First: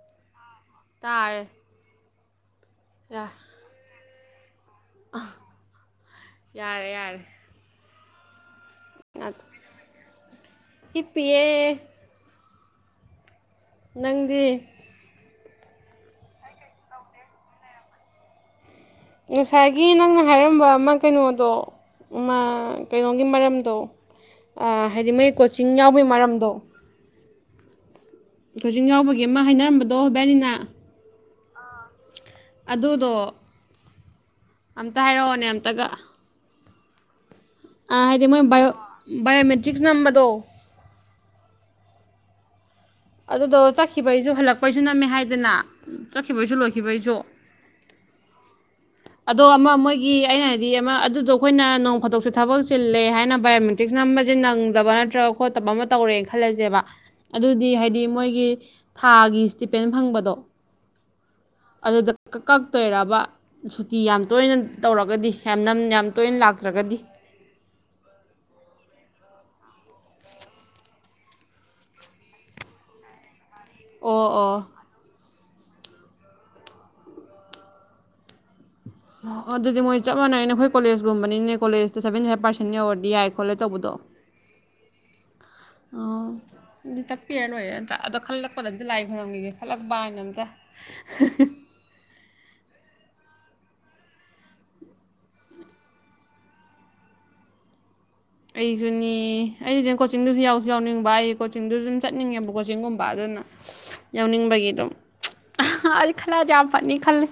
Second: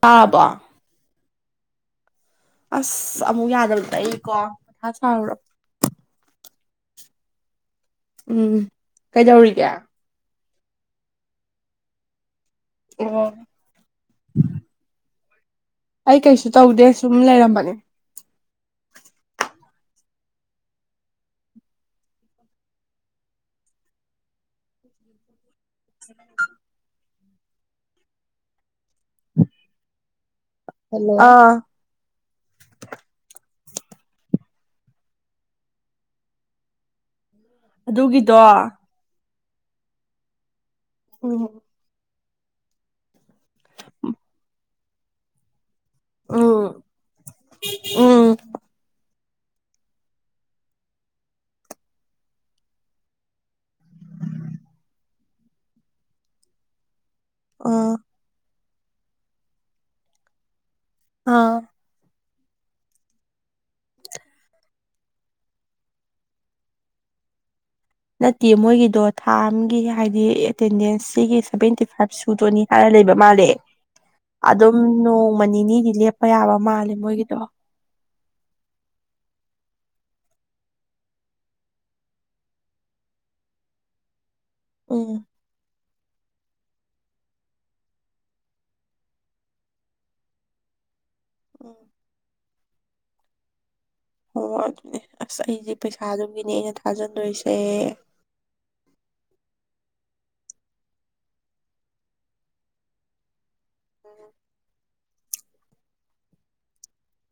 ꯇꯥꯕꫭ ꯇꯥꯔꯦ ꯑꯁ ꯌꯥ ꯑꯃꯨꯛ ꯌꯥꯗꯕꯗ ꯑꯩ ꯀꯥꯎꯟ ꯃꯊꯥ ꯁꯥꯔꯨꯔꯕ ꯌꯥꯔꯦ ꯌꯥꯔꯦ ꯎꯝ ꯀꯩꯗꯧꯔꯤꯒꯦ ꯍꯤꯞꯄꯤꯌꯦ ꯑꫭ ꯅꯪꯗꯤ ꯑꯩ ꯀꯩꯁꯨ ꯇꯧꯗꯦ ꯁꯨꯝ ꯂꯩꯔꯝꯕꯅꯦ ꯉꯁꯥꯏꯒꯤ ꯅꯪꯅ ꯍꯥꯏꯔꯝꯕ ꯑꯃ ꯀꯩꯅꯣꯗꯣ ꯃꯥ ꯀꯩꯅꯣꯒꯤ ꯃꯔꯝꯗꯣ ꯍꯥꯏꯗꯤ ꯃꯣꯏ ꯀꫭ ꯆꯤꯡ ꯌꯥꯎꯕꯩ ꯃꯔꯝꯗꯣ ꯀꫭꯆꯤꯡ ꯌꯥꯎꯕꯒꯤ ꯑꯃ ꯍꯥꯏꯅꯔꯝꯕꯗꯣ ꯕꯥꯏꯅꯤꯅ ꯍꯜꯂꫭ ꯑꯥ ꯑꯗꯨꯗꫭ ꯑꯝꯇ ꯍꯥꯏꯔꯛꯑꯣꯅꯦ ꯑꯝꯇꯒ ꯍꯥꯏꯗꯤ ꯑꯗꯨꯒꯤꯗꯣ ꯃꯣꯏ ꯕꯥꯏꯑꯣ ꯕꯥꯏꯑꯣꯃꯦꯇ꯭ꯔꯤꯛꯁ ꯅꯝꯕꯗꯣ ꯎꯝ ꯑꯗꯨꯗꯣ ꯆꯠꯈꯤꯕꯩꯁꯨ ꯍꯜꯂꯛꯄꯩꯁꯨ ꯅꯝꯃꯦ ꯍꯥꯏꯗꯅ ꯆꯠꯈꯤꯕꯩꯁꯨ ꯎꯝ ꯂꯣꯏꯈꯤꯕꯁꯨ ꯎꯝ ꯑꯗꯣ ꯑꯃ ꯃꯣꯏꯒꯤ ꯑꯩꯅ ꯍꯥꯏꯗꯤ ꯑꯃ ꯑꯗꯨꯗꯣ ꯑꯩꯈꯣꯏꯅ ꯅꯣꯡ ꯐꯥꯗꯣꯛꯁꯨ ꯊꯕꯛ ꯆꯤꯜꯂꯦ ꯍꯥꯏꯅ ꯕꯥꯏꯑꯣꯃꯦꯇ꯭ꯔꯤꯛꯁ ꯅꯝꯕꯁꯦ ꯅꯪꯗꯕ ꯅꯠꯇ꯭ꯔꯒ ꯈꯣꯠꯇꯕ ꯑꯃ ꯇꯧꯔꯦꯅ ꯈꯜꯂꯁꯦꯕ ꯑꯗꯨꯗꯤ ꯑ ꯍꯥꯏꯗꯤ ꯃꯣꯏꯒꯤ ꯊꯥꯒꯤ ꯁꯇꯤꯄꯦꯟ ꯐꯪꯕꯗꯣ ꯑꯥ ꯀ ꯀꯛꯇꯣꯏꯔꯥꯕ ꯁꯨꯇꯤ ꯌꯥꯝ ꯇꯣꯏꯅ ꯇꯧꯔꯒꯗꯤ ꯌꯥꯝ ꯅꯝ ꯌꯥꯝ ꯇꯣꯏꯅ ꯂꯥꯛꯇ꯭ꯔꯒꯗꯤ ꯅꯠꯇꯦ ꯃꯣꯏꯒꯤꯗꯣ ꯊꯥ ꯑꯃꯒꯤ ꯍꯥꯏꯗꯤ ꯑꯦꯇꯦꯟꯗꯦꯟꯁ ꯁꯤꯒꯤ ꯁꯚꯦꯟꯇꯤ ꯐꯥꯏꯚ ꯁꯨꯗꯣꯅꯤ ꯍꯥꯏꯔ ꯂꯩꯕ ꯃꯥꯂꯦ ꯑꯣ ꯑꯣ ꯑꯗꯨꯝ ꯅꫭꯡ ꯃ ꯅꯤꯅꯤꯗꯤ ꯂꯦꯞꯄ ꯌꯥꯕ ꯃꯥꯜꯂꯦ ꯃꯣꯏꯒꯤꯗꯣ ꯑꯣ ꯑꯗꯨꯗꯤ ꯃꯣꯏ ꯆꯞ ꯃꯥꯟꯅꯩꯅ ꯑꯩꯈꯣꯏ ꯀꯣꯂꯦꯖꯀꯨꯝꯕꯅꯤꯅꯦ ꯀꯣꯂꯦꯖꯇ ꯁꯕꯦꯟꯇꯤ ꯐꯥꯏꯚ ꯄꯥꯔꯁꯦꯟ ꯌꯧꯔꯗꯤ ꯌꯥꯏ ꯈꯣꯠꯂꯦ ꯇꯧꯕꯗꯣ [inaudible] ꯎꯝ ꯑꯥ ꯆꯠꯄꯤꯔ ꯂꫭꯏꯔꯦ ꯅꯠꯇ꯭ꯔ ꯑꯗꯣ ꯈꯜꯂꯛꯄꯗ ꯑꯝꯇ ꯂꯥꯏ ꯈꯣꯏꯔꯝꯈꯤꯒꯦ ꯈꯜꯂꯛꯄꯥ ꯍꯥꯏꯅ ꯑꯝꯇ [inaudible] ꯎꯝ ꯑꯣ ꯑꯗꯨꯅꯦ ꯑꯁ ꯑꯩꯁꯦ ꯄꯩꯁꯥ ꯑꯗꯨꯝꯒꯤꯅꯦ ꯑꯩꯅ ꯊꯥꯖꯟꯗꯣꯏꯁꯦ ꯑꯩꯗꯤ ꯀꯣꯆꯤꯡꯗꯨꯁꯨ ꯌꯥꯎꯁꯨ ꯌꯥꯎꯅꯤꯡꯕ ꯑꯩ ꯀꯣꯆꯤꯡꯗꯨꯁꯨ ꯑꯗꯨꯨꯝ ꯆꯠꯅꯤꯡꯉꯦꯕ ꯀꯣꯆꯤꯡꯒꯨꯝꯕ ꯑꯗꯨꯅ ꯌꯥꯎꯅꯤꯡꯕꯒꯤ ꯑꯗꯨꯝ ꯑꯩ ꯈꯜꯂ ꯑꯗꯤ ꯌꯥꯝ ꯐꯅꯤ ꯈꯜꯂꯦ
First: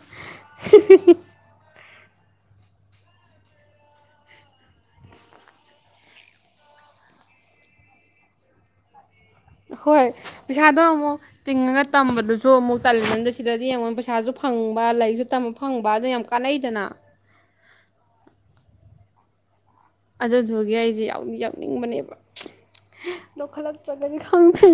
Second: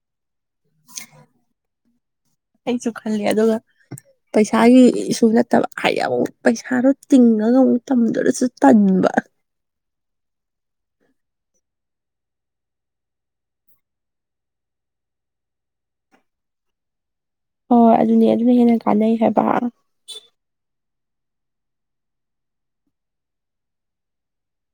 ꯑꯩꯁꯨ ꯈꯜꯂꯦ ꯑꯗꯨꯒ ꯄꯩꯁꯥꯒꯤꯁꯨ ꯅꯠꯇꯕ ꯍꯥꯏꯗꯤ ꯑꯃꯨꯛ ꯄꯩꯁꯥꯗꯣ ꯇꯤꯡꯉꯒ ꯇꯝꯗꫭꯔꯁꯨ ꯇꯟꯕ ꯍꯣꯏ ꯄꯩꯁꯥꯗꯣ ꯑꯃꯨꯛ ꯇꯤꯡꯉꯒ ꯇꯝꯕꯗꯨꯁꯨ ꯑꯃꯨꯛ ꯇꯜꯂꯤ [inaudible] ꯁꯤꯗꯗꯤ ꯌꯦꯡꯉꫭꯅ ꯄꯩꯁꯥꯁꯨ ꯐꯪ ꯐꯪꯕ ꯂꯥꯏꯔꯤꯛꯁꯨ ꯇꯝꯕ ꯐꯪꯕ ꯑꯗꯨꯅ ꯌꯥꯝ ꯀꯥꯟꯅꯩꯗꯅ ꯍꯣꯏ ꯑꯗꯨꯅꯦ ꯑꯗꯨꯅ ꯍꯦꯟꯅ ꯀꯥꯟꯅꯩ ꯍꯥꯏꯕ ꯑꯗꯨꯗꯨꯒꯤ ꯑꯩꯁꯦ ꯌꯥꯎꯅꯤꯡꯕꯅꯦꯕ ꯌꯣꯛꯈꯠꯂꯛꯇ꯭ꯔꯒꯗꯤ ꯈꯪꯗꯦ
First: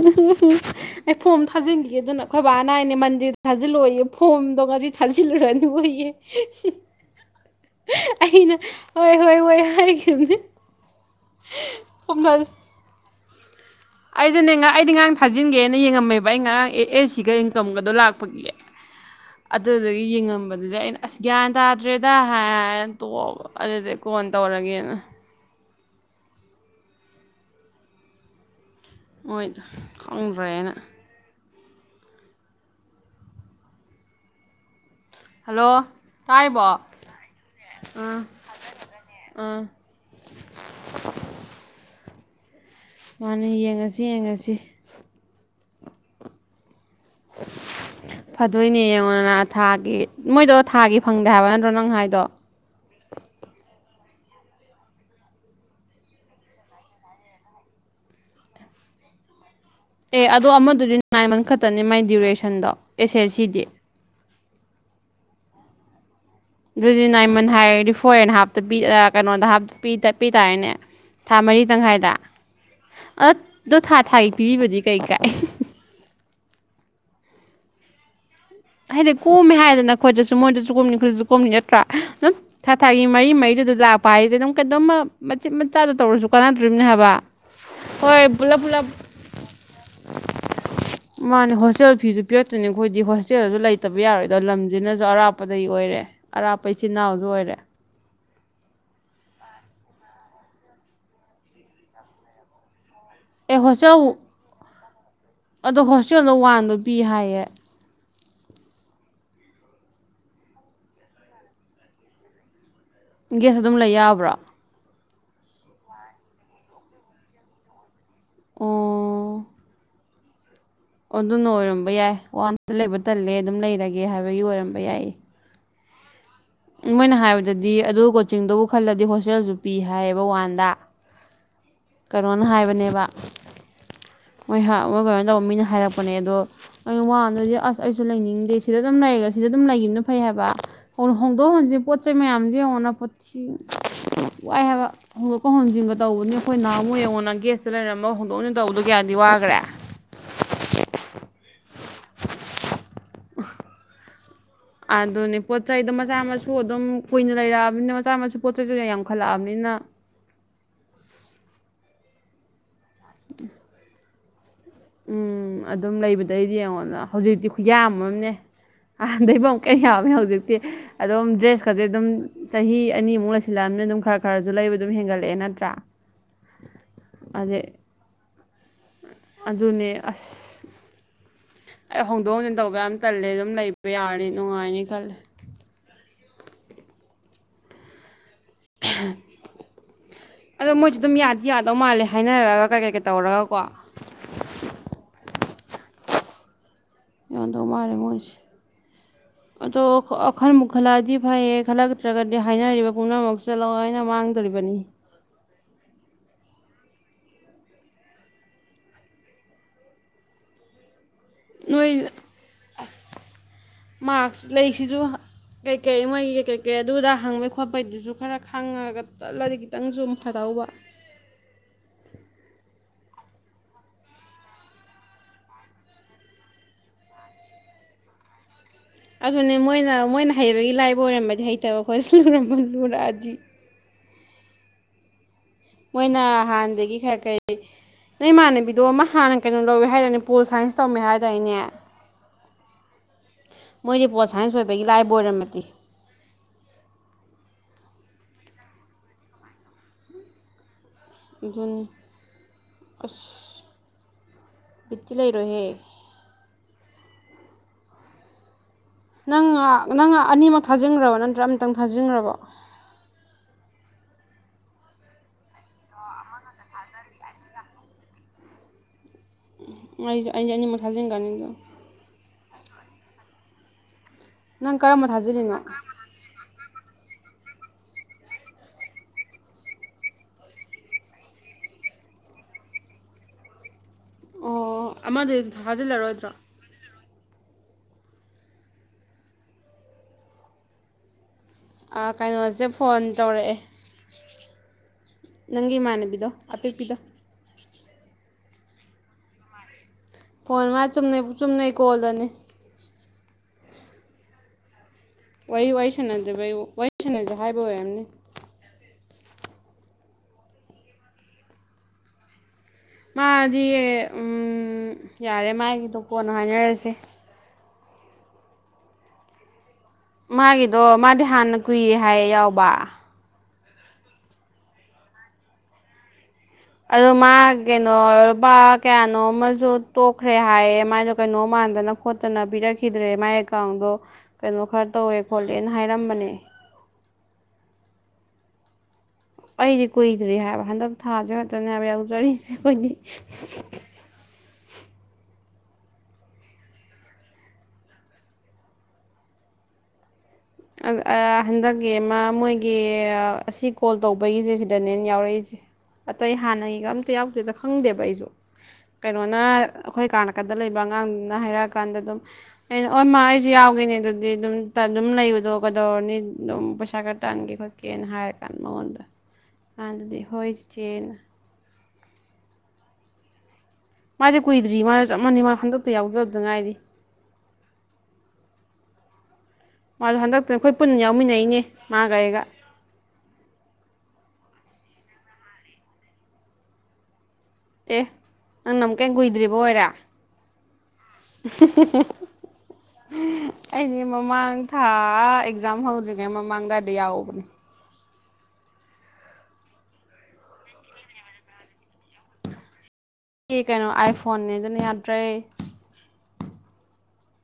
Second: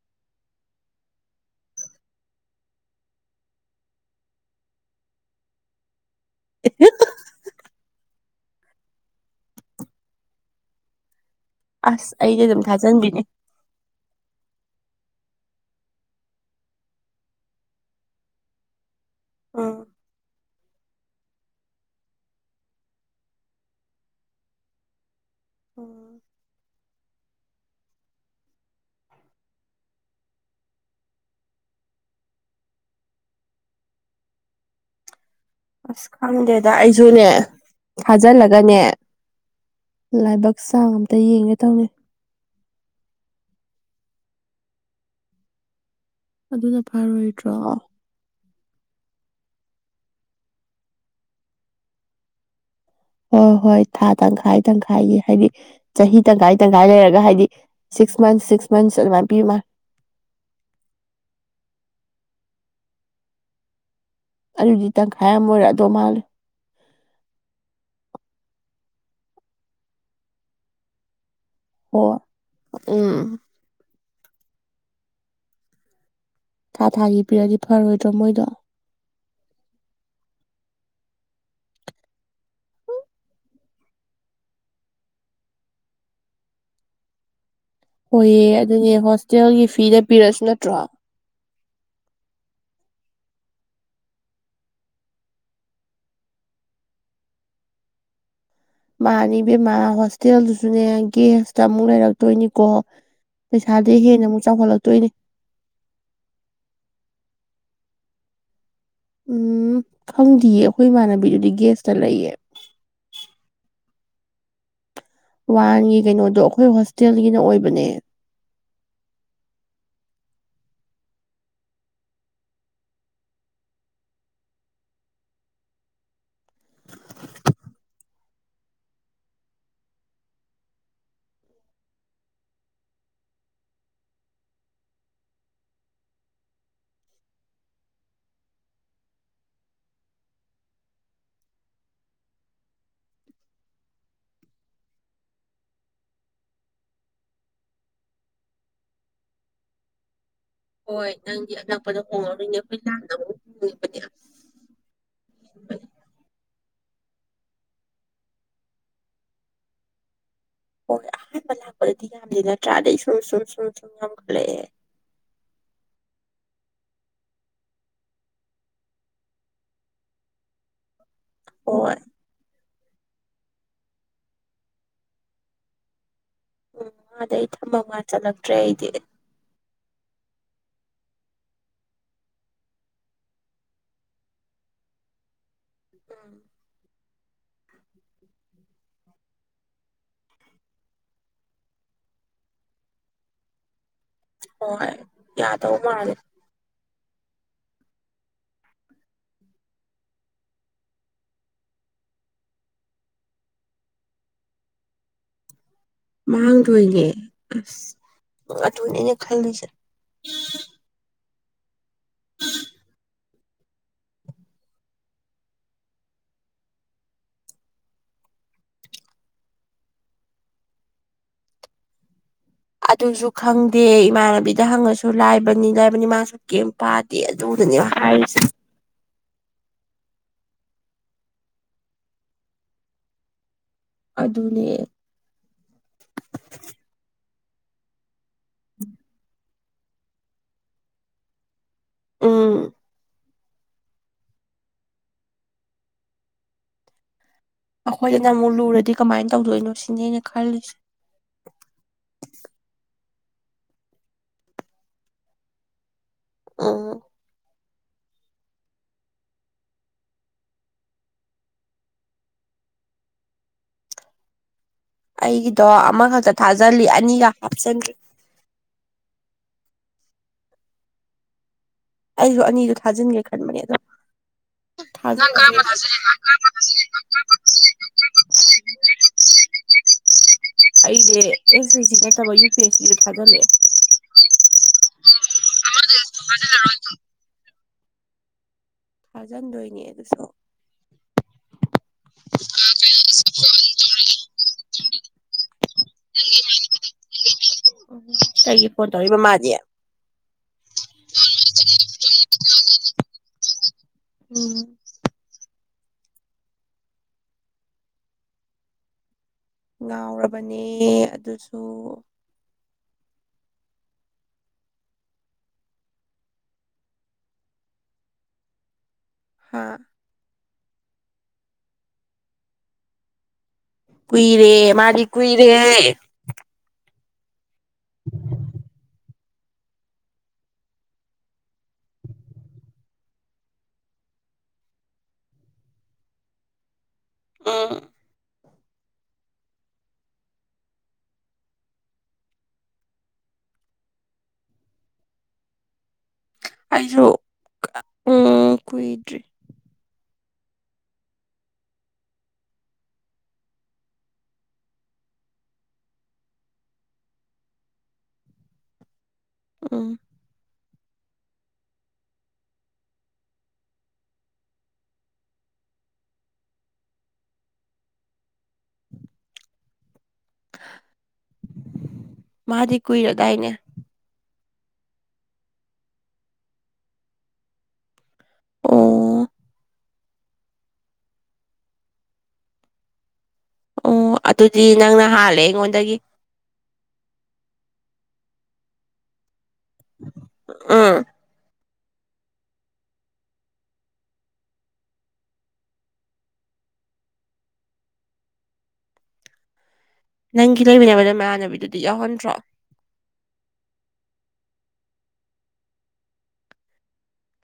ꯑꯩ ꯐꯣꯝ ꯊꯥꯖꯤꯟꯈꯤꯦ ꯑꯗꯨꯅ ꯑꯩꯈꯣꯏ ꯕꯥꯅꯏꯅꯦ ꯃꯟꯗꯤꯦꯗ ꯊ ꯊꯖꯤꯜꯂꯣꯏꯌꯦ ꯐꯣꯝꯗꯣꯒꯁꯤ ꯊꯥꯖꯤꯜꯂꯨꯔ ꯑꯗꯨ ꯑꯣꯏꯏꯌꯦ [unintelligible] ꯑꯩꯅ ꯍꯣꯏ ꯍꯣꯏ ꯍꯣꯏ ꯍꯥꯏꯈꯤꯕꯈꯤꯕꯅꯦ ꯑꯁ ꯑꯩꯗꯤ ꯑꯗꯨꯝ ꯊꯥꯖꯟꯕꯤꯅꯦ ꯑꯩꯁꯨꯅꯦ ꯑꯩꯗꯤ ꯉꯔꯥꯡ ꯊꯥꯖꯤꯟꯒꯦꯅ ꯌꯦꯡꯉꯝꯃꯦꯕ ꯑꯩ ꯉꯔꯥꯡ ꯑꯦ ꯑꯦꯁ ꯁꯤꯒ ꯏꯟꯀꯝꯒꯗꯣ ꯂꯥꯛꯄꯒꯤ ꯎꯝ ꯑꯗꯨꯗꯒꯤ ꯌꯦꯡꯉꯝꯕꯗ ꯑꯗꯨꯗꯤ ꯑꯩꯅ ꯑꯁ ꯒ꯭ꯌꯥꯟ ꯇꯥꯗ꯭ꯔꯦꯗ ꯍꯥꯏꯅ ꯇꯣꯛꯕ ꯑꯗꯨꯗꯤꯩ ꯀꯣꯟ ꯇꯧꯔꯒꯦꯅ ꯑꯣꯝ ꯍꯣꯏ ꯈꯪꯗ꯭ꯔꯦꯅ ꯍꯜꯂꯣ ꯑꯁ ꯇꯥꯔꯤꯕꯣ ꯈꯪꯗꯦꯗ ꯑꯩꯁꯨꯅꯦ ꯑꯥ ꯊꯥꯖꯤꯜꯂꯒꯅꯦ ꯑꯥ ꯂꯥꯏꯕꯛ ꯆꯥꯡ ꯑꯃꯝꯇ ꯌꯦꯡꯒꯦ ꯇꯧꯅꯤ ꯃꯥꯅꯤ ꯌꯦꯡꯉꯁꯤ ꯌꯦꯡꯉꯁꯤ ꯑꯗꯨꯅ ꯐꯥꯔꯣꯏꯗ꯭ꯔꯣ ꯐꯗꯣꯏꯅꯦ ꯌꯦꯡꯉꯣꯗꯅ ꯊꯥꯒꯤ ꯃꯣꯏꯗꯣ ꯊꯥꯒꯤ ꯐꯪꯗꯦ ꯍꯥꯏꯕ ꯅꯠꯇ꯭ꯔꯣ ꯅꯪ ꯍꯥꯏꯗꯣ ꯍꯣꯏ ꯍꯣꯏ ꯊꯥ ꯇꯪꯈꯥꯏ ꯇꯪꯈꯥꯏꯒꯤ ꯍꯥꯏꯗꯤ ꯆꯍꯤ ꯇꯪꯈꯥꯏ ꯇꯪꯈꯥꯏ ꯂꯩꯔꯒ ꯍꯥꯏꯗꯤ ꯁꯤꯛꯁ ꯃꯊꯁ ꯁꯤꯛꯁ ꯃꯟꯊꯁꯂꯝ ꯄꯤ ꯑꯦ ꯑꯗꯣ ꯑꯃꯗꯨꯗꯤ ꯅꯥꯏꯟ ꯃꯟ ꯈꯛꯇꯅꯦ ꯃꯥꯏ ꯗ꯭ꯌꯨꯔꯦꯁꯟꯗꯣ ꯑꯦꯁ ꯑꯦꯦꯁ ꯁꯤꯗꯤ ꯑꯗꯨꯗꯤ ꯇꯪꯈꯥꯏ ꯑꯃ ꯑꯣꯏꯔꯛꯑꯗꯧ ꯃꯥꯜꯂꯦ ꯑꯗꯨꯗꯤ ꯅꯥꯏꯃꯟ ꯍꯥꯏꯔ ꯗꯤ ꯐꯣꯔꯦꯟ ꯍꯥꯞꯇ ꯄꯤ ꯀꯩꯅꯣꯗ ꯍꯥꯞꯇ ꯇꯄꯤꯤ ꯇꯥꯔꯦꯅꯦ ꯊꯥ ꯃꯔꯤ ꯇꯪꯈꯥꯏꯗ ꯍꯣꯏ ꯑ ꯎꯝ ꯑꯗꯨꯣ ꯊꯥ ꯊꯥꯏ ꯄꯤꯕꯤꯕꯗꯤ ꯀꯩ ꯀꯥꯏ ꯊꯥ ꯊꯥꯒꯤ ꯄꯤꯔꯗꯤ ꯐꯔꯣꯏꯗ꯭ꯔꯣ ꯃꯣꯏꯗꯣ ꯍꯥꯏꯗꯤ ꯀꯣꯝꯃꯦ ꯍꯥꯏꯗꯅ ꯑꯩꯈꯣꯏꯗꯁꯨ ꯃꯣꯏꯗꯁꯨ ꯀꯣꯝꯅꯤ ꯑꯩꯈꯣꯏꯗꯁꯨ ꯀꯣꯝꯅꯤ ꯅꯠꯇ꯭ꯔꯥ ꯑꯗꯨꯝ ꯊꯥ ꯊꯥꯒꯤ ꯃꯔꯤ ꯃꯔꯤ ꯑꯗꯨꯗ ꯂꯥꯛꯄ ꯍꯥꯏꯁꯦ ꯑꯗꯨꯝ ꯀꯩꯣꯝ ꯃꯆꯦꯠ ꯃꯆꯥꯗꯣ ꯇꯧꯔꯁꯨ ꯀꯥꯟꯅꯗꯣꯔꯤꯕꯝꯅꯤ ꯍꯥꯏꯕ ꯍꯣꯏ ꯍꯣꯏꯌꯦ ꯄꯨꯂꯞ ꯄꯨꯂꯞ ꯑꯗꯨꯅꯦ ꯍꯣꯁꯇꯦꯜꯒꯤ ꯐꯤꯗ ꯄꯤꯔꯁꯨ ꯅꯠꯇ꯭ꯔꯣ ꯍꯣꯇꯦꯜ ꯐꯤꯁꯨ ꯄꯤꯔꯛꯇꯀꯅꯤ ꯑꯩꯣꯏꯗꯤ ꯍ ꯍꯛꯆꯦꯜꯁꯨ ꯂꯩꯇꯕ ꯌꯥꯔꯣꯏꯗꯣ ꯂꯝꯁꯤꯅꯁꯨ ꯑꯔꯥꯞꯄꯗꯒꯤ ꯑꯣꯏꯔꯦ ꯑꯔꯥꯞꯄ ꯏꯆꯤꯟꯜ ꯏꯅꯥꯎꯁꯨ ꯑꯣꯏꯔꯦ ꯃꯥꯅꯤ ꯏꯕꯦꯝꯃꯥ ꯍꯣꯁꯇꯦꯜꯗꯨꯁꯨꯅꯦ ꯒꯦꯁꯇ ꯑꯃꯨꯛ ꯂꯩꯔꯛꯇꯣꯏꯅꯤꯀꯣ ꯑꯦ ꯄꯩꯁꯥꯗꯩ ꯍꯣꯁꯇꯦꯜ ꯍꯦꯟꯅ ꯑꯃꯨꯛ ꯆꯥꯎꯈꯠꯂꯛꯇꯣꯏꯅꯤ ꯑꯗꯣ ꯍꯣꯁꯇꯦꯜꯅ ꯋꯥꯟꯗꯣ ꯄꯤ ꯍꯥꯏꯌꯦ ꯎꯝ ꯈꯪꯗꯌꯦ ꯑꯩꯈꯣꯏ ꯏꯃꯥꯟꯅꯕꯤꯗꯨꯗꯤ ꯒꯦꯁꯇ ꯂꯩꯌꯦ ꯒꯦꯁ ꯑꯗꯨꯝ ꯂꯩ ꯌꯥꯕ꯭ꯔ‌ꯣ ꯋꯥꯟꯒꯤ ꯀꯩꯅꯣꯗꯣ ꯑꯩꯈꯣꯏ ꯍꯣꯁꯇꯦꯜꯒꯤꯅ ꯑꯣꯏꯕꯅꯦ ꯑꯣ ꯑꯗꯨꯅ ꯑꯣꯏꯔꯝꯕ ꯌꯥꯏ ꯋꯥꯟꯗ ꯂꯩꯕ ꯇꯜꯂꯦ ꯑꯗꯨꯝ ꯂꯩꯔꯒꯦ ꯍꯥꯏꯕꯒꯤ ꯑꯣꯏꯔꯝꯕ ꯌꯥꯏ ꯃꯣꯏꯅ ꯍꯥꯏꯕꯗꯗꯤ ꯑꯗꯨ ꯀꯣꯆꯤꯡꯗꯨꯕꯨ ꯈꯜꯂꯗꯤ ꯍꯣꯁꯇꯦꯜꯁꯨ ꯄꯤ ꯍꯥꯏꯌꯦꯕ ꯋꯥꯟꯗ ꯀꯩꯅꯣꯅ ꯍꯥꯏꯕꯅꯦꯕ ꯃꯣꯏ ꯃꯣꯏ ꯀꯩꯅꯣꯅ ꯇꯧꯕ ꯃꯤꯅ ꯍꯥꯏꯔꯛꯄꯅꯦ ꯑꯗꯣ ꯑꯩꯅ ꯋꯥꯟꯗꯗꯤ ꯑꯁ ꯑꯩꯁꯨ ꯂꯩꯅꯤꯡꯗꯦ ꯁꯤꯗ ꯑꯗꯨꯝ ꯂꯩꯔ ꯁꯤꯗ ꯑꯗꯨꯝ ꯂꯩꯈꯤꯕꯅ ꯐꯩ ꯍꯥꯏꯕ ꯍꯣꯡꯗꯣꯛ ꯍ‌ꯣꯡꯖꯤꯟ ꯄꯣꯠ ꯆꯩ ꯃꯌꯥꯝꯗꯨ ꯌ‌ꯦꯡꯉ‌ꯣꯅ ꯄꯣꯠꯁꯤ ꯋꯥꯏ ꯍꯥꯏꯕ ꯍꯣꯡꯗꯣꯛꯀ ꯍꯣꯡꯣꯟꯖꯤꯟꯒ ꯇꯧꯕꯅꯤ ꯑꯩꯈꯣꯏ ꯅꯍꯥꯟ ꯑꯃꯨ ꯌ‌ꯦꯉꯣꯅ ꯒꯦꯁꯇ ꯂꯩꯔꯝꯕꯒ ꯍꯣꯡꯗꯣꯛ ꯍ‌ꯣꯡꯖꯤꯟ ꯇꯧꯕꯗ ꯀꯌꯥꯗꯤ ꯋꯥꯈ꯭ꯔꯦ ꯍꯣꯏ ꯅꯪꯗꯤ ꯑꯅꯛꯄꯗ ꯍꯣꯡꯉꯔꯣꯏꯅꯦ [inaudible] ꯑꯗꯨꯅꯤ ꯄꯣꯠ ꯆꯩ ꯗꯨ ꯃꯆꯥ ꯃꯁꯨ ꯁꯨ ꯑꯗꯨꯝ ꯀꯨꯏꯅ ꯂꯩꯔꯛꯑꯕꯅꯤꯅ ꯃꯆꯥ ꯃꯁꯨ ꯄꯣꯠ ꯆꯩꯁꯨ ꯌꯥꯝꯈꯠꯂꯛꯑꯕꯅꯤꯅ ꯍꯣꯏ ꯑꯍꯥꯟꯕ ꯂꯥꯛꯄꯗꯗꯤ ꯌꯥꯝꯗ ꯅꯠꯇ꯭ꯔꯥꯗꯩ ꯁꯨꯝ ꯁꯨꯝ ꯁꯨꯝ ꯁꯨꯝ ꯌꯥꯝꯈꯠꯂꯛꯑꯦ ꯎꯝ ꯑꯗꯨꯝ ꯂꯩꯕꯗꯩꯗꯤ ꯌꯦꯡꯉꯣꯟꯗ ꯍꯧꯖꯤꯛꯇꯤ ꯈꯨ ꯌꯥꯝ ꯑꯃꯅꯦ ꯍꯥꯟꯗꯩꯐꯝ ꯑꯃꯨꯛ ꯀꯩ ꯌꯥꯝꯃꯦ ꯍꯧꯖꯤꯛꯇꯤ ꯑꯗꯨꯝ ꯗ꯭ꯔꯦꯁ ꯈꯁꯦ ꯍꯣꯏ ꯑꯗꯨꯝ ꯆꯍꯤ ꯑꯅꯤꯃꯨꯛ ꯂꯩꯁꯤꯜꯂꯛꯑꯕꯅꯤ ꯑꯗꯨꯝ ꯈꯔ ꯈꯔꯁꯨ ꯂꯩꯕ ꯑꯗꯨꯝ ꯍꯦꯟꯒꯠꯂꯛꯑꯦ ꯅꯠꯇ꯭ꯔꯥ ꯎꯝ ꯑꯗꯩ ꯊꯝꯃ ꯋꯥ ꯆꯠꯂꯒꯦ ꯑꯗꯨꯅꯦ ꯑꯁ ꯑꯩ ꯍꯣꯡꯗꯣꯛ ꯍꯣꯡꯖꯤꯟ ꯇꯧꯕ ꯌꯥꯝ ꯇꯜꯂꯦ ꯑꯗꯨꯝ ꯂꯩꯕ ꯌꯥꯔꯅꯤ ꯅꯨꯡꯉꯥꯏꯅꯤ ꯈꯜꯂꯦ ꯎꯝ [unintelligible] ꯑꯗꯣ ꯃꯣꯏꯁꯨ ꯑꯗꯨꯝ ꯌꯥꯗꯤ ꯌꯥꯗꯧ ꯃꯥꯜꯂꯦ ꯍꯥꯏꯅꯔꯒ ꯀꯩꯀꯩꯀꯩ ꯇꯧꯔꯒꯀꯣ ꯍꯣꯏ ꯌꯥꯗꯧ ꯃꯥꯜꯂꯦ ꯌꯥꯗꯧ ꯃꯥꯜꯂ‌ꯦ ꯃ‌ꯣꯏꯁ‌ꯦ ꯑꯗꯣ ꯈꯟꯕꯨ ꯈꯜꯂꯛꯑꯗꯤ ꯐꯩꯌꯦ ꯈꯜꯂꯛꯇ꯭ꯔꯒꯗꯤ ꯍꯥꯏꯅꯔꯤꯕ ꯄꯨꯝꯅꯃꯛꯁ‌ꯦ ꯂ‌ꯣꯏꯅ ꯃꯥꯡꯗꯣꯔꯤꯕ ꯑꯅꯤ ꯃꯥꯡꯗ‌ꯣꯏꯅ‌ꯦ ꯑꯁ ꯑꯗꯨꯅꯦ ꯑꯩꯅ ꯈꯜꯂꯤꯁ‌ꯦ ꯅꯣꯏ ꯑꯁ ꯃꯥꯛꯁ ꯂꯩꯁꯤꯁꯨ ꯀꯩꯀꯩ ꯃꯣꯏꯒꯤ ꯀꯩ ꯀꯩꯀꯩ ꯑꯗꯨꯗ ꯍꯪꯕꯩ ꯈꯣꯠꯄꯩꯗꯨꯁꯨ ꯈꯔ ꯈꯪꯉꯒ ꯆꯠꯂꯗꯤ ꯈꯤꯇꯪꯁꯨ ꯐꯗꯧꯕ [inaudible] ꯑꯗꯨꯁꯨ ꯈꯪꯗꯦ ꯏꯃꯥꯟꯅꯕꯤꯗ ꯍꯪꯉꯁꯨ ꯂꯥꯏꯕꯅꯤ ꯂꯥꯏꯕꯅꯤ ꯃꯥꯁꯨ ꯀꯦꯝꯝ ꯄꯥꯗꯦ ꯑꯗꯨꯗꯨꯅꯦ ꯍꯥꯏꯔꯤꯁꯤ ꯑꯗꯨꯅꯦ ꯃꯣꯏꯅ ꯃꯣꯏꯅ ꯍꯩꯕꯒꯤ ꯂꯥꯏꯕ ꯑꯣꯏꯔꯝꯃꯗꯤ ꯍꯩꯇꯕ ꯑꯈꯣꯏꯗꯤ ꯂꯨꯔꯝꯕ ꯂꯨꯔꯛꯑꯗꯤ ꯑꯗꯨꯅꯦ ꯃꯣꯏꯅ ꯍꯥꯟꯅꯗꯒꯤ ꯈꯔ ꯈꯔ ꯀꯔꯤ ꯅ‌ꯣꯏ ꯏꯃꯥꯟꯅꯕꯤꯗꯣ ꯑꯃ ꯍꯥꯟꯅ ꯀꯩꯅꯣ ꯂꯧꯋꯦ ꯍꯥꯏꯗꯥꯏꯅ‌ꯦ ꯄꯣꯜ ꯁꯥꯏꯟꯁ ꯇꯝꯃꯦ ꯍꯥꯏꯗꯥꯏꯅ‌ꯦ ꯎꯝ ꯃꯣꯏꯗꯤ ꯄꯣꯜ ꯁꯥꯏꯟꯁ ꯑ‌ꯣꯏꯕꯒꯤ ꯂꯥꯏꯕ ꯑꯣꯏꯔꯝꯃꯗꯤ ꯑꯩꯈꯣꯏꯗ ꯅ ꯑꯃꯨꯛ ꯂꯨꯔꯗꯤ ꯀꯃꯥꯏꯅ ꯇꯧꯗꯣꯏꯅꯣ ꯁꯤꯅꯤ ꯑꯩꯅ ꯈꯜꯂꯤꯁꯦ ꯑꯗꯨꯅꯤ ꯑꯁ ꯕꯤꯠꯇꯤ ꯂꯩꯔ‌ꯣꯏꯍꯦ ꯑ ꯅꯪꯅ ꯅꯪꯅ ꯑꯅꯤꯃꯛ ꯊꯥꯖꯤꯟꯒ꯭ꯔꯕ ꯅꯠꯇ꯭ꯔ ꯑꯃꯇꯪ ꯊꯥꯖꯤꯟꯒ꯭ꯔꯕ‌ꯣ ꯑꯩꯒꯤꯗꯣ ꯑꯃꯈꯛꯇ ꯊꯥꯖꯤꯜꯂꯤ ꯑꯅꯤꯒ ꯍꯥꯞꯆꯤꯟꯒ ꯑꯩꯁꯨ ꯑꯩꯩꯗꯤ ꯑꯅꯤꯃꯛ ꯊꯖꯤꯟꯒꯥꯅꯤꯗꯣ ꯑꯩꯁꯨ ꯑꯅꯤꯗ ꯊꯥꯖꯤꯟꯒꯦ ꯈꯟꯕꯅꯦ ꯑꯗꯣ ꯅꯪ ꯀꯔꯝꯕ ꯅꯪ ꯊꯥꯖꯤꯜꯂꯤꯅꯣ ꯀꯔꯝꯕ ꯊꯥꯖꯤꯜꯂꯤꯕ [unintelligible] ꯑꯩꯁꯦ ꯑꯦꯁ ꯑꯦꯁ ꯁꯤ ꯅꯠꯇꯕ ꯌꯨ ꯄꯤ ꯑꯦꯁ ꯁꯤꯗ ꯊꯥꯒꯠꯂꯛꯑꯦ ꯑꯣ ꯑꯃꯗꯤ ꯍ ꯊꯥꯖꯤꯜꯂꯔꯣꯏꯗ꯭ꯔꯣ ꯑꯗꯨ ꯍ ꯑꯣꯏꯁꯨ ꯊꯥꯖꯤꯟꯗꯣꯏꯅꯦ ꯑꯗꯨꯁꯨ ꯀꯩꯅꯣꯁꯦ ꯐꯣꯟ ꯇꯧꯔꯛꯑꯦ ꯅꯪꯒꯤꯃꯥꯟꯅꯕꯤꯗꯣ ꯑꯄꯤꯦꯄꯤꯗ ꯑꯩꯒꯤ ꯐꯣꯟ ꯇꯧꯛꯏꯕ ꯃꯥꯅꯦꯦ ꯐꯣꯟ ꯃꯥꯩ ꯆꯨꯝꯅꯩ ꯀꯣꯜꯂꯅꯤ ꯎꯝ ꯋꯥꯔꯤ ꯋꯥ ꯁꯥꯟꯅꯖꯕ ꯋꯥꯔꯤ ꯁꯥꯟꯅꯖꯦ ꯍꯥꯏꯕ ꯑꯣꯏꯔꯝꯅꯤ ꯌꯥꯥꯎꯔꯕꯅꯦ ꯑꯗꯨꯁꯨ ꯃꯥꯗꯤ ꯌꯥꯔꯦ ꯃꯥꯒꯤꯗꯣ ꯀꯣꯟꯠꯅꯣ ꯍꯥꯏꯅꯔꯁꯦ ꯍꯥ ꯃꯥꯒꯤꯗꯣ ꯃꯥꯗꯤ ꯍꯥꯟꯅ ꯀꯨꯏꯔꯦ ꯍꯥꯏ ꯌꯥꯎꯕ ꯀꯨꯏꯔꯦ ꯃꯥꯔꯤ ꯀꯨꯏꯔꯦ ꯑꯗꯨ ꯃꯥ ꯀꯩꯅꯣꯕ ꯀꯌꯥꯅꯣ ꯑꯃꯁꯨ ꯇꯣꯛꯈ꯭ꯔꯦ ꯍꯥꯏꯌꯦ ꯃꯥꯏꯅꯣ ꯀꯩꯅꯣ ꯃꯥꯟꯗꯅ ꯈꯣꯠꯇꯅ ꯄꯤꯔꯛꯈꯤꯗ꯭ꯔꯦ ꯃꯥꯏ ꯑꯦꯀꯥꯎꯟꯗꯣ ꯑꯗꯣ ꯀꯩꯅꯣ ꯈꯔ ꯇꯧꯋꯦ ꯈꯣꯠꯂꯦꯅ ꯍꯥꯏꯔꯝꯕꯅꯦ ꯑꯥ ꯑꯩꯗꯤ ꯀꯨꯏꯗ꯭ꯔꯤ ꯍꯥꯏꯕ ꯍꯟꯗꯛ ꯊꯥꯁꯤ ꯉꯥꯛꯛꯇꯅꯦꯕ ꯌꯥꯎꯖꯔꯤꯁꯦ ꯑꯩꯈꯣꯏꯗꯤ [inaudible] ꯑꯩꯁꯨ ꯎ ꯀꯨꯏꯗ꯭ꯔꯤ ꯍꯟꯗꯛꯀꯤ ꯑꯃ ꯃꯣꯏꯒꯤ ꯑꯁꯤ ꯀꯣꯜ ꯇꯧꯕꯒꯤꯁꯦ ꯁꯤꯗꯅꯦꯅ ꯌꯥꯎꯔꯛꯏꯁꯦ ꯑꯇꯩ ꯍꯥꯟꯅꯒꯤꯒ ꯑꯝꯇ ꯌꯥꯎꯗꯦꯗ ꯈꯪꯗꯦꯕ ꯑꯩꯁꯨ ꯀꯩꯅꯣꯅ ꯎꯝ ꯑꯩꯈꯣꯏ ꯀꯥꯅ ꯂꯩꯕ ꯑꯉꯥꯡꯗꯨ ꯍꯥꯏꯔꯛꯑꯀꯥꯟꯗ ꯑꯗꯨꯝ ꯑꯩꯅ ꯍ ꯃꯥ ꯑꯩꯁꯨ ꯌꯥꯎꯈꯤꯅꯦ ꯑꯗꯨꯗꯤ ꯑꯗꯨꯝꯝ ꯂꯩ ꯑꯗꯨ ꯀꯩꯗꯧꯔꯅꯤ ꯑꯗꯨꯝ ꯄꯩꯁꯥ ꯈꯔ ꯇꯥꯟꯒꯦ ꯈꯣꯠꯀꯦꯅ ꯍꯥꯏꯔ ꯀꯥꯟꯗ ꯃꯉꯣꯟꯗ ꯑ ꯑꯗꯨꯗꯤ ꯍ ꯆꯦꯜ ꯃꯥꯗꯤ ꯀꯨꯏꯔꯗꯥꯏꯅꯦ ꯃꯥꯗꯤ ꯀꯨꯏꯗ꯭ꯔꯤ ꯃꯥꯅ ꯆꯞ ꯃꯥꯟꯅꯩ ꯃꯥ ꯍꯟꯗꯛꯇ ꯌꯥꯎꯖꯕꯗ ꯉꯥꯏꯔꯤ ꯑꯣ ꯃꯥꯁꯨ ꯍꯟꯗꯛꯇꯅ ꯑꯩꯈꯣꯏ ꯄꯨꯟꯅ ꯌꯥꯎꯃꯤꯟꯅꯩꯅꯦ ꯃꯥꯒꯩꯒ ꯑꯣ ꯑꯗꯨꯗꯤ ꯅꯪꯅ ꯍꯥꯜꯂꯦ ꯑꯩꯉꯣꯟꯗꯒꯤ ꯑꯦ ꯅꯪꯅ ꯑꯃꯨꯛꯀꯩ ꯀꯨꯏꯗ꯭ꯔꯤꯕ ꯑꯣꯏꯔꯦ ꯎꯝ [unintelligible] ꯑꯩꯗꯤ ꯃꯃꯥꯡ ꯊꯥ ꯑꯦꯛꯖꯥꯝ ꯍꯧꯗ꯭ꯔꯤꯉꯩ ꯃꯃꯥꯡꯗꯏꯗ ꯌꯥꯎꯕꯅꯦ ꯅꯪꯒꯤ ꯂꯩꯃꯤꯟꯅꯕꯗ ꯃꯃꯅꯕꯤꯗꯨꯗꯤ ꯌꯥꯎꯍꯟꯗ꯭ꯔꯣ ꯑꯩꯒꯤ ꯀꯩꯅꯣ ꯑꯥꯏꯐꯣꯟꯅꯦ ꯑꯗꯨꯅ ꯌꯥꯗ꯭ꯔꯦ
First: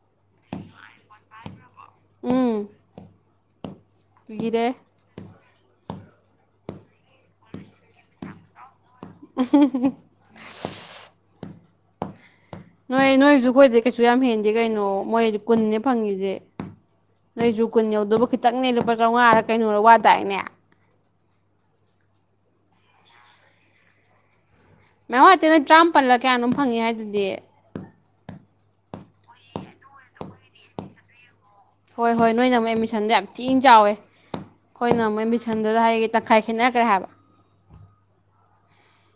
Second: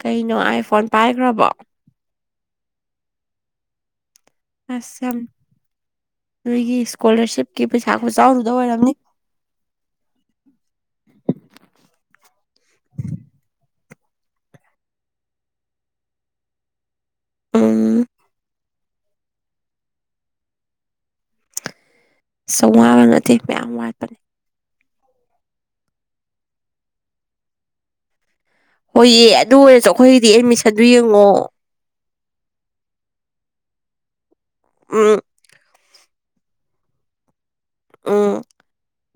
ꯀꯩꯅꯣ ꯑꯥꯏ ꯐꯣꯟ ꯄꯥꯏꯈ꯭ꯔꯕꯣ ꯎꯝ ꯂꯤꯔꯦ ꯑꯁ ꯌꯥꯝ ꯑꯗꯨꯒꯤ ꯏꯁꯀꯣꯂꯔꯁꯤꯞꯀꯤ ꯄꯩꯁꯥꯀ ꯆꯥꯎꯔꯨꯗ ꯑꯣꯏꯔꯝꯅꯤ ꯅꯣꯏ ꯅꯣꯏꯖꯨ ꯀꯣꯏ ꯗ ꯀꯩꯁꯨ ꯌꯥꯝ ꯍꯦꯟꯗꯦ ꯀꯩꯅꯣ ꯃꯣꯏ ꯀꯨꯟꯅꯦ ꯐꯪꯉꯁꯦ ꯅꯣꯏꯁꯨ ꯀꯨꯟ ꯎꯝ ꯌꯧꯗꯕ ꯈꯤꯇꯪꯅꯦ ꯂꯨꯄꯥ ꯆꯥꯃꯉꯥꯗ ꯀꯩꯅꯣꯗ ꯋꯥꯗꯥꯏꯅꯦ ꯆꯋꯥꯕ ꯅꯠꯇꯦ ꯃꯌꯥꯝ ꯋꯥꯠꯄꯅꯦ ꯃꯦꯝꯡ ꯍꯥꯇꯦ ꯅ ꯇꯔꯥꯃꯥꯄꯜꯂ ꯀꯌꯥꯅꯣꯝ ꯐꯪꯉꯤ ꯍꯥꯏꯗꯨꯗꯤ ꯍꯣꯏꯌꯦ ꯑꯗꯨ ꯑꯣꯏꯔꯁꯨ ꯑꯩꯈꯣꯏꯒꯤꯗꯤ ꯑꯦꯗꯃꯤꯁꯟꯗꯨ ꯌꯦꯡꯉꯣ ꯍꯣꯏ ꯍꯣꯏ ꯅꯣꯏꯅ ꯑꯃꯨꯛ ꯑꯦꯠꯃꯤꯁꯟꯗꯣ ꯌꯥꯝ ꯊꯤꯅ ꯆꯥꯎꯋꯦ ꯑꯩꯈꯣꯏꯅ ꯎꯝ ꯑꯃꯨꯛ ꯑꯦꯠꯃꯤꯁꯟꯗꯨꯗ ꯍꯥꯏꯒꯦ ꯇ ꯈꯥꯏꯈꯤꯅꯒ ꯍꯥꯏꯕ ꯎꯝ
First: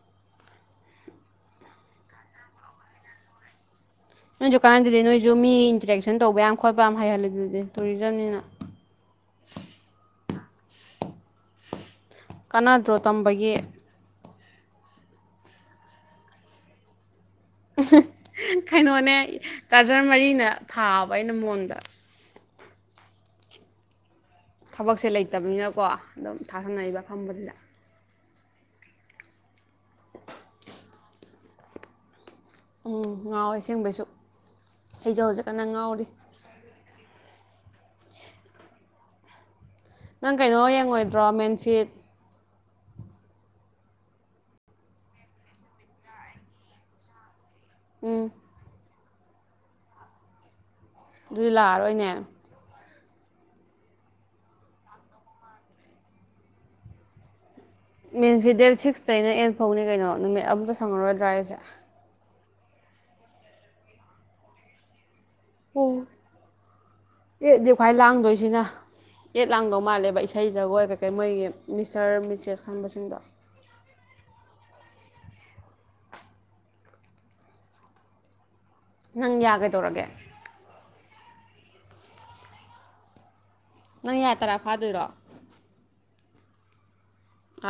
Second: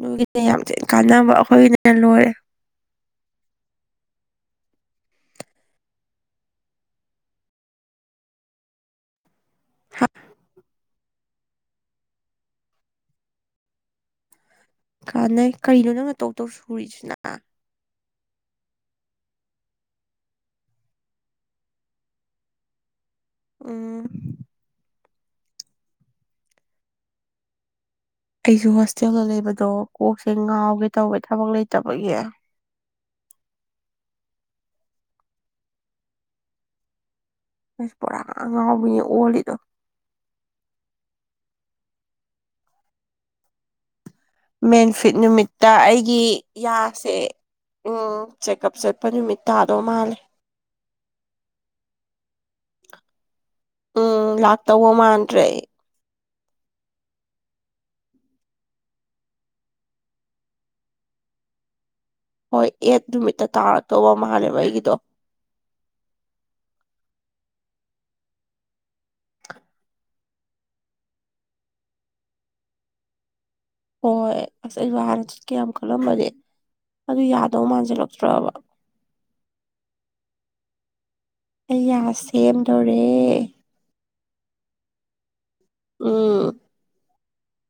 ꯑꯗꯨꯒꯤꯅꯦ ꯌꯥꯝ ꯊ ꯀꯥꯟꯅꯕ ꯑꯩꯈꯣꯏꯒꯤꯅ ꯂꯣꯏꯔꯦ [unintelligible] ꯅꯣꯏꯁꯨ ꯀꯥꯟꯅꯗꯗꯤ ꯅꯣꯏꯁꯨ ꯃꯤ ꯏꯟꯇꯔꯦꯛꯁꯟ ꯇꯧꯕ ꯌꯥꯝ ꯈꯣꯠꯄ ꯌꯥꯝ ꯍꯩꯍꯜꯂꯦ ꯑꯗꯨꯗꯤ ꯇꯨꯔꯤꯖꯝꯅꯤꯅ [unintelligible] ꯍꯥ ꯀꯥꯟꯅꯗ꯭ꯔꯣ ꯇꯝꯕꯒꯤꯦ ꯀꯥꯟꯅꯩ ꯀꯔꯤꯅꯣ ꯅꯪꯅ ꯇꯧ ꯇꯧ ꯁꯨꯔꯤꯁꯤꯅ ꯀꯩꯅꯣꯅꯦ ꯆꯥꯔꯖꯔ ꯃꯔꯤꯅ ꯊꯥꯕ ꯑꯩꯅ ꯃꯣꯟꯗ ꯎꯝ ꯊꯕꯛꯁꯦ ꯂꯩꯇꯕꯅꯤꯅꯀꯣ ꯑꯗꯨꯝ ꯊꯥꯥꯁꯅꯔꯤꯕ ꯐꯗꯨꯗ ꯑꯩꯁꯨ ꯍꯣꯁꯇꯦꯜꯗ ꯂꯩꯕꯗꯣ ꯀꯣꯛꯁꯦ ꯉꯥꯎꯒꯦ ꯇꯧꯋꯦ ꯊꯕꯛ ꯂꯩꯇꯕꯒꯤ ꯎꯝ ꯉꯥꯎꯋꯦ ꯑꯁꯦꯡꯕꯩꯁꯨ ꯑꯩꯁꯨ ꯍꯧꯖꯤꯛ ꯀꯟꯅ ꯉꯥꯎꯔꯤ ꯑꯁ ꯕꯣꯔꯥ ꯉ ꯉꯥꯎꯕꯅꯤ ꯑꯣꯜꯂꯤꯗꯣ ꯅꯪ ꯀꯩꯅꯣ ꯌꯦꯡꯉꯣꯏꯗ꯭ꯔꯣ ꯃꯦꯟꯐꯤꯠ ꯃꯦꯟ ꯐꯤꯠ ꯅꯨꯃꯤꯠꯇ ꯑꯩꯒꯤ ꯌꯥꯁꯦ ꯎꯝ ꯆꯦꯛꯑꯞ ꯆꯠꯄ ꯂꯨꯄ ꯅꯨꯃꯤꯠ ꯇꯥꯗꯧ ꯃꯥꯜꯂꯦ ꯑꯗꯨꯗꯤ ꯂꯥꯛꯑꯔꯣꯏꯅꯦ ꯎꯝ ꯂꯥꯛꯇꯧꯕ ꯃꯥꯟꯗ꯭ꯔꯦ ꯃꯦꯟꯁꯤ ꯗꯦꯠ ꯁꯤꯛꯁꯇꯩꯅ ꯑꯦꯟ ꯐꯧꯅꯤ ꯀꯩꯅꯣ ꯅꯨꯃꯤꯠ ꯑꯃꯨꯛꯇ ꯁꯪꯉꯔꯣꯏꯗ꯭ꯔꯥ ꯍꯥꯏꯁꯦ ꯍꯣꯏ ꯑꯦꯠ ꯅꯨꯃꯤꯠꯇ ꯇꯥꯔꯛꯇꯧꯕ ꯃꯥꯜꯂꯦꯕ ꯑꯩꯒꯤꯗꯣ ꯎ ꯑꯦꯗꯤ ꯈ꯭ꯥꯏ ꯂꯥꯡꯗꯣꯏꯁꯤꯅ ꯑꯦꯠ ꯂꯥꯡꯗꯧ ꯃꯥꯜꯂꯦꯕ ꯏꯁꯩ ꯖꯒꯣꯏ ꯀꯩꯀꯩ ꯃꯣꯏꯒꯤ ꯃꯤꯁꯇꯔ ꯃꯤꯁꯦꯁ ꯈꯟꯕꯁꯤꯡꯗꯣ ꯍꯣꯏꯣꯏ ꯑꯁ ꯑꯩ ꯋꯥꯅ ꯆꯠ ꯀꯌꯥꯝ ꯈꯜꯂꯝꯃꯒꯦ ꯑꯗꯨ ꯌꯥꯗꯧ ꯃꯥꯟꯁꯤꯜꯂꯛꯇ꯭ꯔꯕ ꯅꯪ ꯌꯥꯒꯗꯧꯔꯒꯦ ꯑꯩꯌꯥ ꯁꯦꯝꯗꯣꯔꯦ ꯅꯪ ꯌꯥꯌꯥ ꯇꯔꯥ ꯐꯥꯗꯣꯏꯔꯣ ꯎꯝ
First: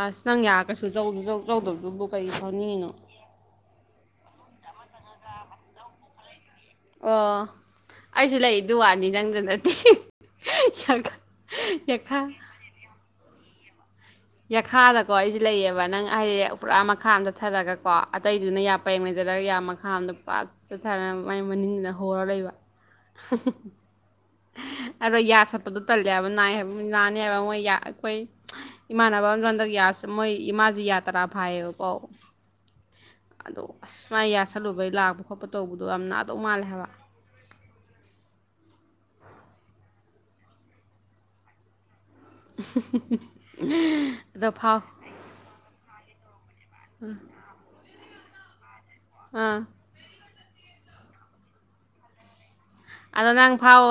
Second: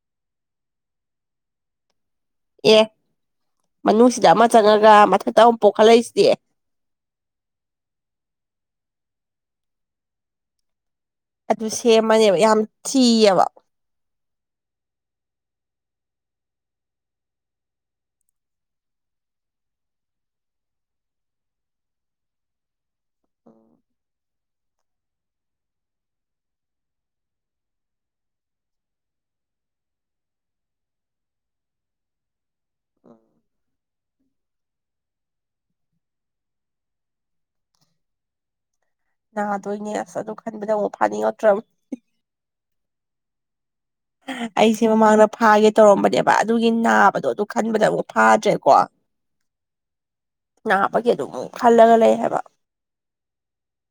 ꯑꯁ ꯅꯪ ꯌꯥꯔꯒꯁꯨꯧ ꯌꯧꯗꯕꯁꯨ ꯕꯨ ꯑꯦ ꯃꯅꯨꯡꯁꯤꯗ ꯑꯃ ꯆꯪꯉꯒ ꯃꯊꯛꯇ ꯑꯃꯨꯛ ꯄꯣꯛꯈꯠꯂꯛꯏꯁꯤꯗꯤ ꯑꯣ ꯑꯩꯁꯨ ꯂꯩ ꯋꯥꯅꯤ ꯅꯪꯗ ꯅꯠꯇꯦ ꯌꯥꯝ ꯑꯗꯨ ꯁꯦꯝꯃꯅꯦꯕ ꯌꯥꯝ ꯆꯤꯑꯕ ꯌꯥꯈꯥꯗꯀꯣ ꯑꯩꯁꯦ ꯂꯩꯑꯕ ꯅꯪ ꯍꯥꯏꯗꯤ ꯄꯨꯔꯥ ꯃꯈꯥ ꯑꯃ ꯆꯠꯊꯔꯒꯀꯣ ꯑꯇꯩꯗꯨꯅ ꯌꯥ ꯄꯩꯡꯉꯩꯖ ꯆꯠꯂꯒ ꯌꯥꯝ ꯃꯈꯥ ꯑꯗ ꯄꯥꯛ ꯆꯠꯊꯔꯒ ꯃꯥꯏ ꯃꯅꯤꯡꯗꯅ ꯍꯔ ꯂꯩꯕ ꯎ ꯑꯗꯣ ꯌꯥ ꯁꯠꯄꯗꯨ ꯇꯜꯂꯦ ꯍꯥꯏꯕ ꯅꯥꯏ ꯍꯥꯏꯕ ꯅꯥꯅꯤ ꯍꯥꯏꯕ ꯃꯣꯏ ꯑꯩꯈꯣꯏ ꯏꯃꯥꯟꯅꯕ ꯑꯃ ꯂꯣꯗ ꯌꯥꯎ ꯑꯁ ꯃꯣꯏ ꯏꯃꯥꯥꯁꯦ ꯌꯥꯇ꯭ꯔꯥ ꯐꯥꯏꯌꯦꯕꯀꯣ ꯑꯗꯣ ꯑꯁ ꯃꯥꯥꯏ ꯌꯥꯁꯜꯂꯨꯕꯩ ꯂꯥꯛꯄ ꯈꯣꯠꯄ ꯇꯧꯕꯗꯣ ꯌꯥꯝ ꯅꯥꯗꯧ ꯃꯥꯜꯂꯦ ꯍꯥꯏꯕ ꯅꯥꯗꯣꯏꯅꯦ ꯑꯁ ꯑꯗꯨ ꯈꯟꯕꯗ ꯑꯃꯨꯛ ꯐꯥꯅꯤꯉꯣꯠꯇ꯭ꯔꯕ [inaudible] [inaudible] ꯑꯗꯣ ꯐꯥꯎ ꯑꯩꯁꯦ ꯃꯃꯥꯡꯗ ꯐꯥꯒꯦ ꯇꯧꯔꯝꯕꯅꯦꯕ ꯑꯗꯨꯒꯤ ꯅꯥꯕꯗꯣ ꯑꯗꯨ ꯈꯟꯕꯗ ꯑꯃꯛ ꯊꯥꯖꯦꯀꯣ ꯑꯥ ꯒꯤ ꯑꯗꯨꯝ ꯈꯜꯂꯒ ꯂꯩ ꯍꯥꯏꯕ ꯑꯗꯣ ꯅꯪ ꯐꯥꯎ